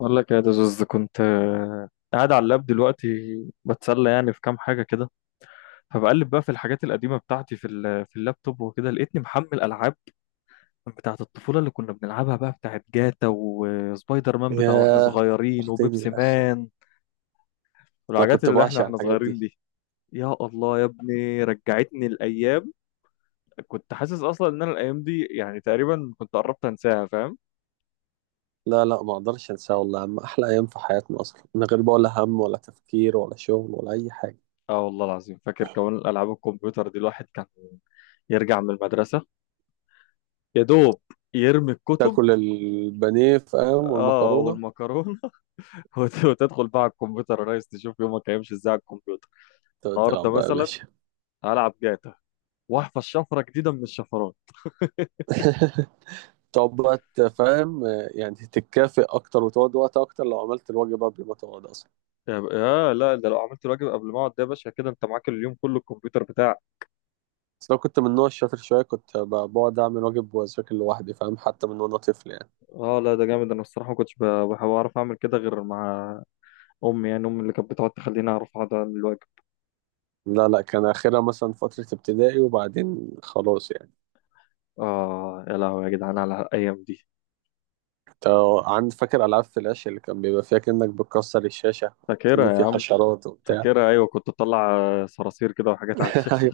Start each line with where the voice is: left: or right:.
left: بقول لك يا دزوز كنت قاعد على اللاب دلوقتي، بتسلى يعني في كام حاجة كده. فبقلب بقى في الحاجات القديمة بتاعتي في في اللابتوب وكده، لقيتني محمل ألعاب بتاعة الطفولة اللي كنا بنلعبها بقى، بتاعة جاتا وسبايدر مان بتاع واحنا
right: ياه،
left: صغيرين
right: فكرتني
left: وبيبسي
right: يا أخي.
left: مان.
right: أنا
left: والحاجات
right: كنت
left: اللي احنا
right: بعشق
left: واحنا
right: الحاجات
left: صغيرين
right: دي.
left: دي، يا الله يا ابني رجعتني الأيام. كنت حاسس أصلا إن أنا الأيام دي يعني تقريبا كنت قربت أنساها، فاهم؟
right: لا، لا، ما أقدرش أنساها والله، عم أحلى أيام في حياتنا أصلا، من غير بقى ولا هم ولا تفكير ولا شغل ولا أي حاجة.
left: اه والله العظيم، فاكر كمان الألعاب الكمبيوتر دي الواحد كان يرجع من المدرسة، يا دوب يرمي الكتب.
right: تاكل البانيه فاهم،
left: اه
right: والمكرونة.
left: والمكرونه. وتدخل بقى على الكمبيوتر يا ريس، تشوف يومك هيمشي ازاي على الكمبيوتر.
right: تقعد
left: النهارده
right: تلعب بقى يا
left: مثلا
right: باشا.
left: هلعب جاتا، واحفظ شفره جديده من الشفرات.
right: تقعد بقى فاهم، يعني تتكافئ أكتر وتقعد وقت أكتر لو عملت الواجب قبل ما تقعد أصلا.
left: يا ب- آه لا، ده لو عملت الواجب قبل ما اقعد، ده يا باشا كده انت معاك اليوم كله الكمبيوتر بتاعك.
right: بس لو كنت من النوع الشاطر شوية كنت بقعد أعمل واجب وأذاكر لوحدي فاهم، حتى من وأنا طفل يعني.
left: اه لا ده جامد، انا الصراحه ما كنتش بعرف اعمل كده غير مع امي، يعني امي اللي كانت بتقعد تخليني اعرف اقعد اعمل الواجب.
right: لا، لا، كان آخرها مثلا فترة ابتدائي، وبعدين خلاص يعني.
left: اه يا لهوي يا جدعان على الايام دي.
right: اه، عند فاكر ألعاب فلاش اللي كان بيبقى فيها كأنك بتكسر الشاشة، كأن
left: فاكرها يا
right: في
left: عم.
right: حشرات وبتاع.
left: فاكرها، ايوه كنت بطلع صراصير كده وحاجات على الشاشه.
right: أيوة.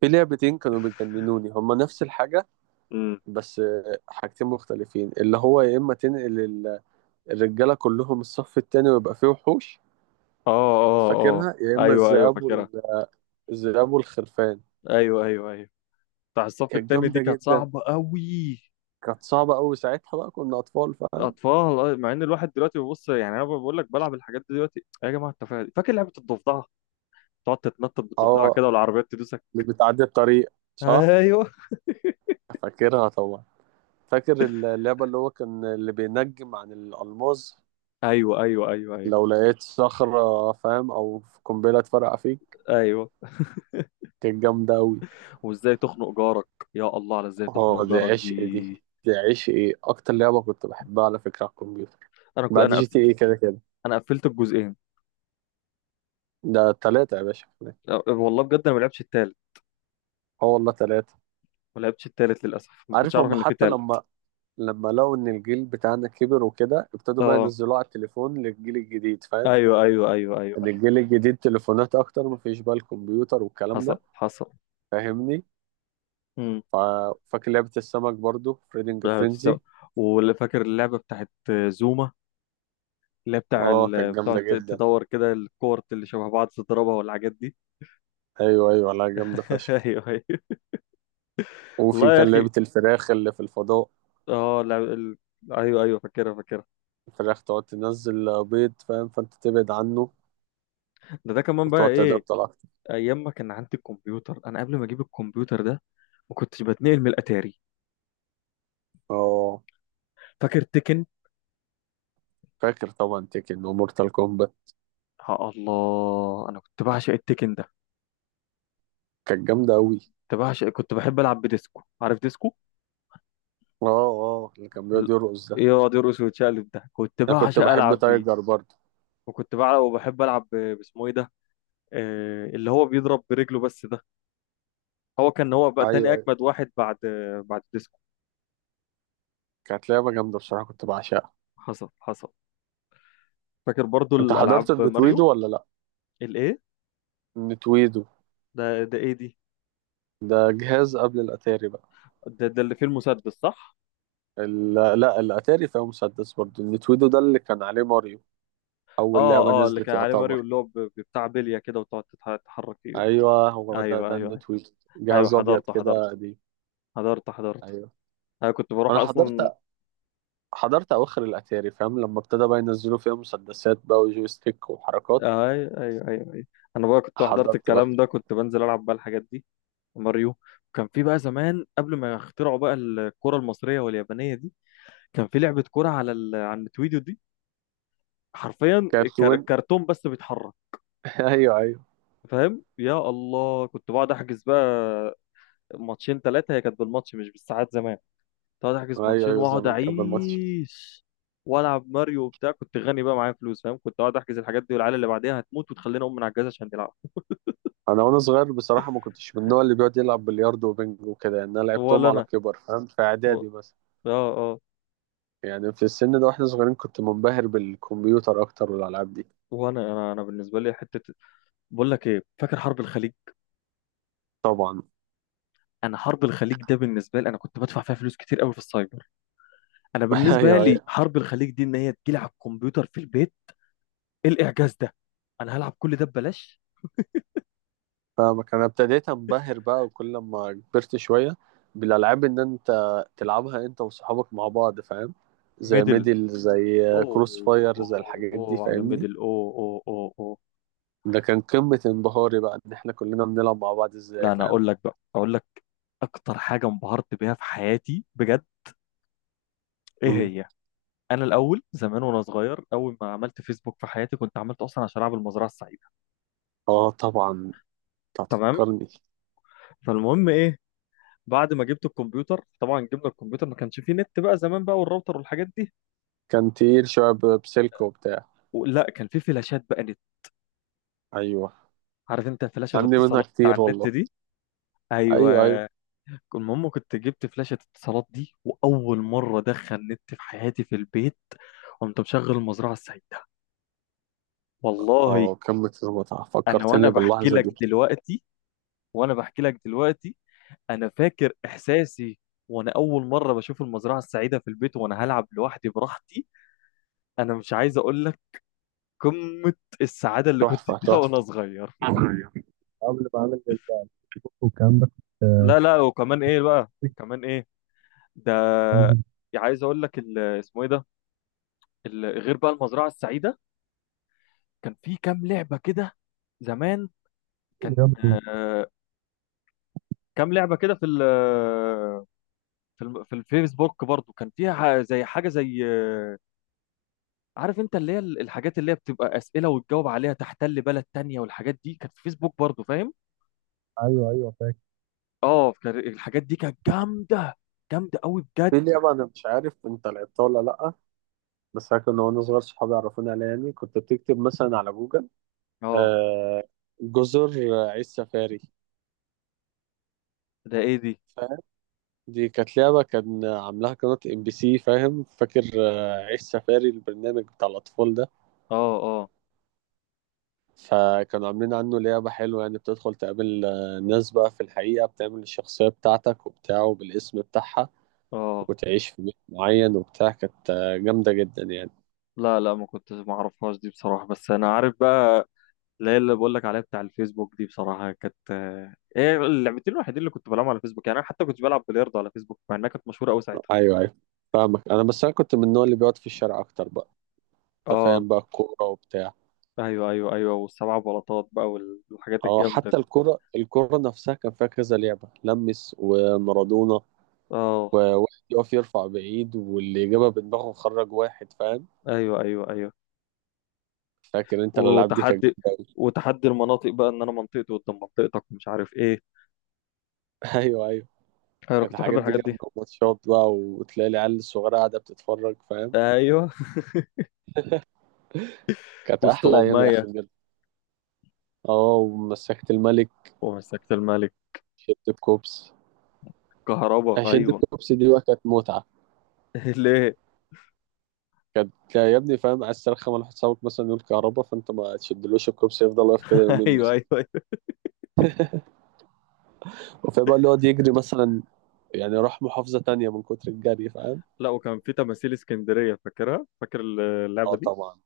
right: في لعبتين كانوا بيجننوني، هما نفس الحاجة. بس حاجتين مختلفين، اللي هو يا إما تنقل الرجالة كلهم الصف التاني ويبقى فيه وحوش.
left: اه اه اه.
right: فاكرها، يا إما
left: ايوه ايوه
right: الذئاب
left: فاكرها.
right: الذئاب والخرفان.
left: ايوه ايوه ايوه. بتاع الصف
right: كانت
left: التاني دي
right: جامدة
left: كانت
right: جدا.
left: صعبة قوي.
right: كانت صعبة أوي ساعتها، بقى كنا أطفال فاهم.
left: اطفال. مع ان الواحد دلوقتي بيبص يعني، انا بقول لك بلعب الحاجات دي دلوقتي يا جماعه، التفاهه دي. فاكر لعبه الضفدعه؟ تقعد تتنطط بالضفدعه
right: اه،
left: كده والعربيات تدوسك.
right: اللي بتعدي الطريق، صح.
left: ايوه
right: فاكرها طبعا. فاكر اللعبة اللي هو كان اللي بينجم عن الألماظ؟
left: ايوه ايوه ايوه. ايوه
right: لو لقيت صخرة فاهم، أو قنبلة اتفرقع فيك.
left: ايوه.
right: كانت جامدة أوي.
left: وازاي تخنق جارك، يا الله على ازاي تخنق
right: اه، دي
left: جارك
right: عشق. دي
left: دي.
right: دي عشق، ايه أكتر لعبة كنت بحبها على فكرة على الكمبيوتر.
left: انا كنت
right: بعد
left: انا
right: جي
left: قف...
right: تي ايه كده كده،
left: انا قفلت الجزئين.
right: ده تلاتة يا باشا.
left: والله بجد انا ما لعبتش التالت.
right: اه والله تلاتة.
left: ما لعبتش التالت للاسف، ما كنتش
right: عارف
left: اعرف
right: هم،
left: ان في
right: حتى
left: تالت.
right: لما لقوا إن الجيل بتاعنا كبر وكده، ابتدوا بقى
left: اه
right: ينزلوه على التليفون للجيل الجديد فاهم.
left: ايوه ايوه ايوه ايوه
right: إن
left: أيوة.
right: الجيل الجديد تليفونات أكتر، مفيش بقى الكمبيوتر والكلام ده،
left: حصل حصل.
right: فاهمني؟
left: امم
right: فاكر لعبة السمك برضو، فريدنج
left: لا بتستوعب،
right: فرينزي.
left: واللي فاكر اللعبة بتاعت زوما، اللي هي
right: اه كانت
left: بتقعد
right: جامدة جدا،
left: تدور كده الكور اللي شبه بعض تضربها والحاجات دي.
right: ايوه ايوه، لا جامدة فشخ.
left: ايوه ايوه.
right: وفي
left: والله يا
right: كان
left: اخي.
right: لعبة الفراخ اللي في الفضاء.
left: اه لا ال... ايوه ايوه فاكرها فاكرها.
right: الفراخ تقعد تنزل بيض فاهم، فانت تبعد عنه
left: ده كمان بقى
right: وتقعد تضرب
left: ايه.
right: اكتر.
left: ايام ما كان عندي الكمبيوتر، انا قبل ما اجيب الكمبيوتر ده ما كنتش بتنقل من الاتاري.
right: اه
left: فاكر تكن؟
right: فاكر طبعا، تيكن ومورتال كومبات،
left: يا الله انا كنت بعشق التكن ده.
right: كانت جامدة اوي.
left: كنت بعشق، كنت بحب العب بديسكو. عارف ديسكو؟
right: اه اه، اللي كان
left: ال-
right: بيقعد يرقص ده.
left: يقعد يرقص ويتشقلب ده، كنت
right: انا كنت
left: بعشق
right: بحب
left: العب بيه.
right: تايجر برضو.
left: وكنت بلعب وبحب العب باسمه ايه ده، اللي هو بيضرب برجله بس ده. هو كان، هو بقى تاني
right: ايوه ايوه.
left: اجمد واحد بعد، بعد ديسكو.
right: كانت لعبة جامدة بصراحة، كنت بعشقها.
left: حصل حصل. فاكر برضو
right: انت
left: الالعاب
right: حضرت
left: ماريو.
right: النتويدو ولا لا؟
left: الايه؟
right: النتويدو
left: ده ايه دي؟
right: ده جهاز قبل الاتاري بقى.
left: ده اللي فيه المسدس صح؟
right: ال- لا، الاتاري فيها مسدس برضه، النتويدو ده اللي كان عليه ماريو، اول
left: اه
right: لعبه
left: اه، اللي
right: نزلت
left: كان عليه ماريو،
right: يعتبر.
left: اللي هو بتاع بليه كده وتقعد تتحرك فيه ده.
right: ايوه، هو ده،
left: ايوه
right: ده
left: ايوه ايوه
right: النتويدو.
left: ايوه.
right: جهاز ابيض
left: حضرته
right: كده
left: حضرته
right: قديم.
left: حضرته حضرته.
right: ايوه
left: انا كنت بروح
right: انا
left: اصلا.
right: حضرت اواخر الاتاري فاهم، لما ابتدى بقى ينزلوا فيها مسدسات بقى وجويستيك وحركات،
left: ايوه ايوه ايوه ايوه. انا بقى كنت حضرت
right: حضرت بقى.
left: الكلام ده، كنت بنزل العب بقى الحاجات دي. وماريو، كان في بقى زمان قبل ما يخترعوا بقى الكرة المصرية واليابانية دي، كان في لعبة كرة على النتويديو دي، حرفيا
right: كانت وين.
left: الكرتون بس بيتحرك.
right: ايوه ايوه،
left: فاهم؟ يا الله كنت بقعد احجز بقى ماتشين ثلاثة، هي كانت بالماتش مش بالساعات زمان. كنت بقعد احجز
right: ايوه
left: ماتشين
right: ايوه
left: واقعد
right: زمان كان بالماتش.
left: اعيش والعب ماريو وبتاع، كنت غني بقى معايا فلوس فاهم، كنت اقعد احجز الحاجات دي والعيال اللي بعديها هتموت وتخلينا اقوم من على الجهاز عشان نلعب.
right: انا وانا صغير بصراحه، ما كنتش من النوع اللي بيقعد يلعب بلياردو وبنج وكده يعني، انا لعبتهم
left: ولا
right: على
left: انا.
right: كبر فاهم، في
left: و...
right: اعدادي بس.
left: اه اه.
right: يعني في السن ده واحنا صغيرين كنت منبهر بالكمبيوتر اكتر والالعاب دي.
left: وانا انا انا بالنسبه لي حته، بقول لك ايه، فاكر حرب الخليج؟
right: طبعا.
left: انا حرب الخليج ده بالنسبه لي، انا كنت بدفع فيها فلوس كتير قوي في السايبر. انا بالنسبه
right: ايوه
left: لي
right: ايوه،
left: حرب الخليج دي ان هي تجيلي على الكمبيوتر في البيت. إيه الاعجاز ده، انا هلعب كل ده ببلاش.
right: فاهمك. انا ابتديت انبهر بقى وكل ما كبرت شويه بالالعاب، ان انت تلعبها انت وصحابك مع بعض فاهم، زي
left: ميدل.
right: ميدل، زي كروس
left: اوه.
right: فاير، زي
left: اوه
right: الحاجات دي،
left: اوه على
right: فاهمني.
left: ميدل، اوه اوه اوه اوه.
right: ده كان قمه انبهاري بقى، ان احنا كلنا بنلعب مع بعض ازاي
left: لا انا
right: فاهم.
left: اقول لك بقى، اقول لك اكتر حاجه انبهرت بيها في حياتي بجد. ايه
right: مم.
left: هي؟ انا الاول زمان وانا صغير، اول ما عملت فيسبوك في حياتي كنت عملته اصلا عشان العب المزرعه السعيده.
right: اه طبعا، انت
left: تمام.
right: هتفكرني.
left: فالمهم ايه، بعد ما جبت الكمبيوتر، طبعا جبنا الكمبيوتر ما كانش فيه نت بقى زمان بقى، والراوتر والحاجات دي.
right: كان تقيل شويه، بسلك وبتاع.
left: لا كان فيه فلاشات بقى نت.
right: ايوه
left: عارف انت فلاشة
right: عندي منها
left: الاتصالات بتاع
right: كتير
left: النت
right: والله.
left: دي؟ ايوه.
right: ايوه ايوه.
left: المهم كنت جبت فلاشة اتصالات دي، واول مرة ادخل نت في حياتي في البيت قمت مشغل المزرعة السعيدة. والله
right: اه كمة المتعة،
left: انا وانا
right: فكرتني
left: بحكي
right: باللحظة
left: لك
right: دي.
left: دلوقتي، وانا بحكي لك دلوقتي انا فاكر احساسي وانا اول مرة بشوف المزرعة السعيدة في البيت وانا هلعب لوحدي براحتي. انا مش عايز اقول لك قمة السعادة اللي كنت
right: تحفة
left: فيها
right: تحفة.
left: وأنا صغير.
right: ايوه، قبل ما اعمل الجيم والكلام ده كنت
left: لا لا، وكمان إيه بقى،
right: كنت
left: وكمان إيه ده،
right: انزل
left: يعني عايز أقول لك اسمه إيه ده، غير بقى المزرعة السعيدة كان في كام لعبة كده زمان، كان
right: رياضه
left: آه، كام لعبة كده في ال، في الفيسبوك برضو، كان فيها زي حاجة زي آه، عارف انت اللي هي الحاجات اللي هي بتبقى أسئلة وتجاوب عليها، تحتل بلد تانية، والحاجات دي كانت في فيسبوك برضو، فاهم.
right: ايوه ايوه، فاكر.
left: اه الحاجات دي كانت جامدة، جامدة قوي بجد.
right: في لعبة أنا مش عارف أنت لعبتها ولا لأ، بس أنا كنا وأنا صغير صحابي عرفوني عليها يعني، كنت بتكتب مثلا على جوجل
left: اه.
right: آه جزر عيش سفاري
left: ده ايه دي؟
right: فاهم. دي كانت لعبة كان عاملاها قناة ام بي سي فاهم. فاكر عيش سفاري البرنامج بتاع الأطفال ده؟
left: اه اه
right: فكانوا عاملين عنه لعبة حلوة يعني، بتدخل تقابل ناس بقى في الحقيقة بتعمل الشخصية بتاعتك وبتاعه بالاسم بتاعها،
left: اه.
right: وتعيش في بيت معين وبتاع، كانت جامدة جدا يعني.
left: لا لا، ما كنتش، ما اعرفهاش دي بصراحة، بس انا عارف بقى اللي هي اللي بقول لك عليها بتاع الفيسبوك دي، بصراحة كانت هي اللعبتين الوحيدين اللي كنت بلعبهم على الفيسبوك، يعني انا حتى كنت بلعب بلياردو على فيسبوك مع انها كانت مشهورة قوي ساعتها.
right: أيوه أيوه فاهمك، أنا بس أنا كنت من النوع اللي بيقعد في الشارع أكتر بقى. أنت
left: اه
right: فاهم بقى، الكورة وبتاع.
left: ايوه ايوه ايوه، والسبع بلاطات بقى والحاجات
right: أه،
left: الجامدة دي.
right: حتى الكورة. الكورة نفسها كان فيها كذا لعبة لمس ومارادونا،
left: اه
right: وواحد يقف يرفع بعيد، واللي جابها بدماغه خرج واحد فاهم.
left: ايوه ايوه ايوه.
right: فاكر أنت الألعاب دي، كانت
left: وتحدي،
right: جامدة أوي.
left: وتحدي المناطق بقى ان انا منطقتي قدام منطقتك ومش عارف ايه.
right: أيوه أيوه.
left: انا
right: كانت
left: كنت بحب
right: الحاجات دي
left: الحاجات دي.
right: جامدة وماتشات بقى، وتلاقي العيال الصغيرة قاعدة بتتفرج فاهم.
left: ايوه.
right: كانت أحلى أيام يا أخي
left: واستغماية.
right: بجد. اه، ومسكت الملك،
left: ومسكت الملك.
right: شدة كوبس.
left: كهربا،
right: شدة
left: ايوه.
right: كوبس دي بقى كانت متعة.
left: ليه؟
right: كانت يا ابني فاهم، عايز ترخم على حسابك مثلا، يقول كهربا فأنت ما تشدلوش الكوبس، يفضل واقف كده يومين
left: ايوه
right: مثلا.
left: ايوه ايوه.
right: وفي بقى اللي يقعد يجري مثلا، يعني راح محافظة تانية من كتر الجري فاهم.
left: لا وكان في تماثيل اسكندريه، فاكرها؟ فاكر
right: اه
left: اللعبه دي؟
right: طبعا،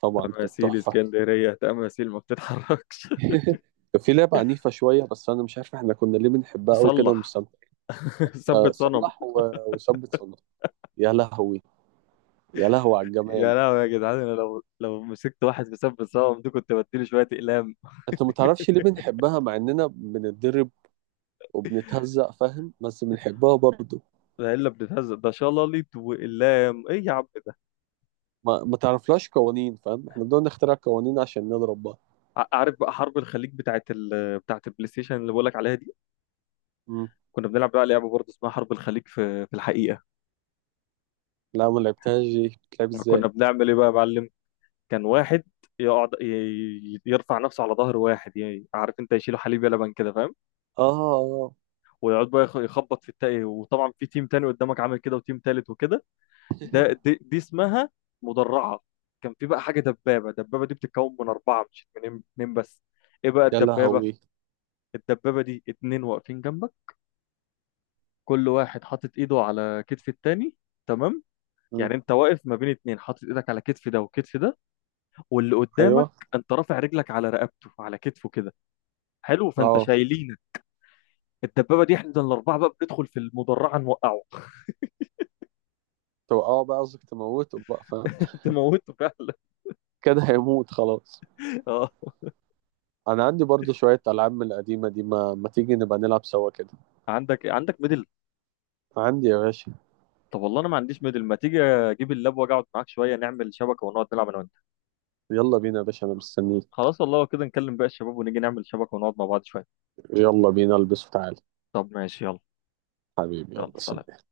right: طبعا كانت
left: تماثيل
right: تحفة.
left: اسكندريه، تماثيل ما بتتحركش.
right: كان في لعبة عنيفة شوية، بس أنا مش عارف احنا كنا ليه بنحبها أوي كده
left: صلح.
right: ومستمتعين. أه،
left: ثبت صنم.
right: صلح وثبت صنع. يا لهوي، يا لهوي على الجمال.
left: يا لهوي يا جدعان، انا لو مسكت واحد في ثبت صنم دي كنت بديله شويه اقلام.
right: انت ما تعرفش ليه بنحبها، مع اننا بنتدرب وبنتهزق فاهم، بس بنحبها برضه.
left: ده الا بتتهزق، ده شلاليت واقلام ايه يا عم ده.
right: ما تعرفلاش قوانين فاهم، احنا بدنا نخترع قوانين عشان نضرب بقى.
left: عارف بقى حرب الخليج بتاعت البلاي ستيشن اللي بقول لك عليها دي،
right: مم.
left: كنا بنلعب بقى لعبه برضه اسمها حرب الخليج في الحقيقه.
right: لا، ما لعبتهاش دي، بتلعب
left: كنا
right: ازاي؟
left: بنعمل ايه بقى يا معلم، كان واحد يقعد يرفع نفسه على ظهر واحد، يعني عارف انت يشيله حليب يلبن كده فاهم،
right: اه اه آه.
left: ويقعد بقى يخبط في التاني، وطبعا في تيم تاني قدامك عامل كده وتيم تالت وكده. ده دي اسمها مدرعة. كان في بقى حاجة دبابة، الدبابة دي بتتكون من أربعة مش من اتنين بس. ايه بقى
right: يا
left: الدبابة؟
right: لهوي.
left: الدبابة دي اتنين واقفين جنبك، كل واحد حاطط ايده على كتف التاني. تمام. يعني
right: مم.
left: انت واقف ما بين اتنين، حاطط ايدك على كتف ده وكتف ده، واللي قدامك
right: ايوه
left: انت رافع رجلك على رقبته، على كتفه كده. حلو، فانت
right: اه.
left: شايلينه. الدبابه دي احنا الاربعه بقى بندخل في المدرعه نوقعه.
right: توقعه بقى قصدك، تموته بقى فاهم.
left: تموته فعلا.
right: كده هيموت خلاص.
left: اه.
right: انا عندي برضه شويه العاب من القديمه دي، ما تيجي نبقى نلعب سوا كده؟
left: عندك، عندك ميدل؟
right: عندي يا باشا.
left: طب والله انا ما عنديش ميدل، ما تيجي اجيب اللاب واجي اقعد معاك شويه، نعمل شبكه ونقعد نلعب انا وانت.
right: يلا بينا يا باشا، انا مستنيك.
left: خلاص والله لو كده نكلم بقى الشباب ونيجي نعمل شبكه ونقعد مع بعض شويه.
right: يلا بينا، البس وتعالى.
left: طب ماشي يلا.
right: حبيبي،
left: يلا
right: يلا
left: سلام.
right: سلام.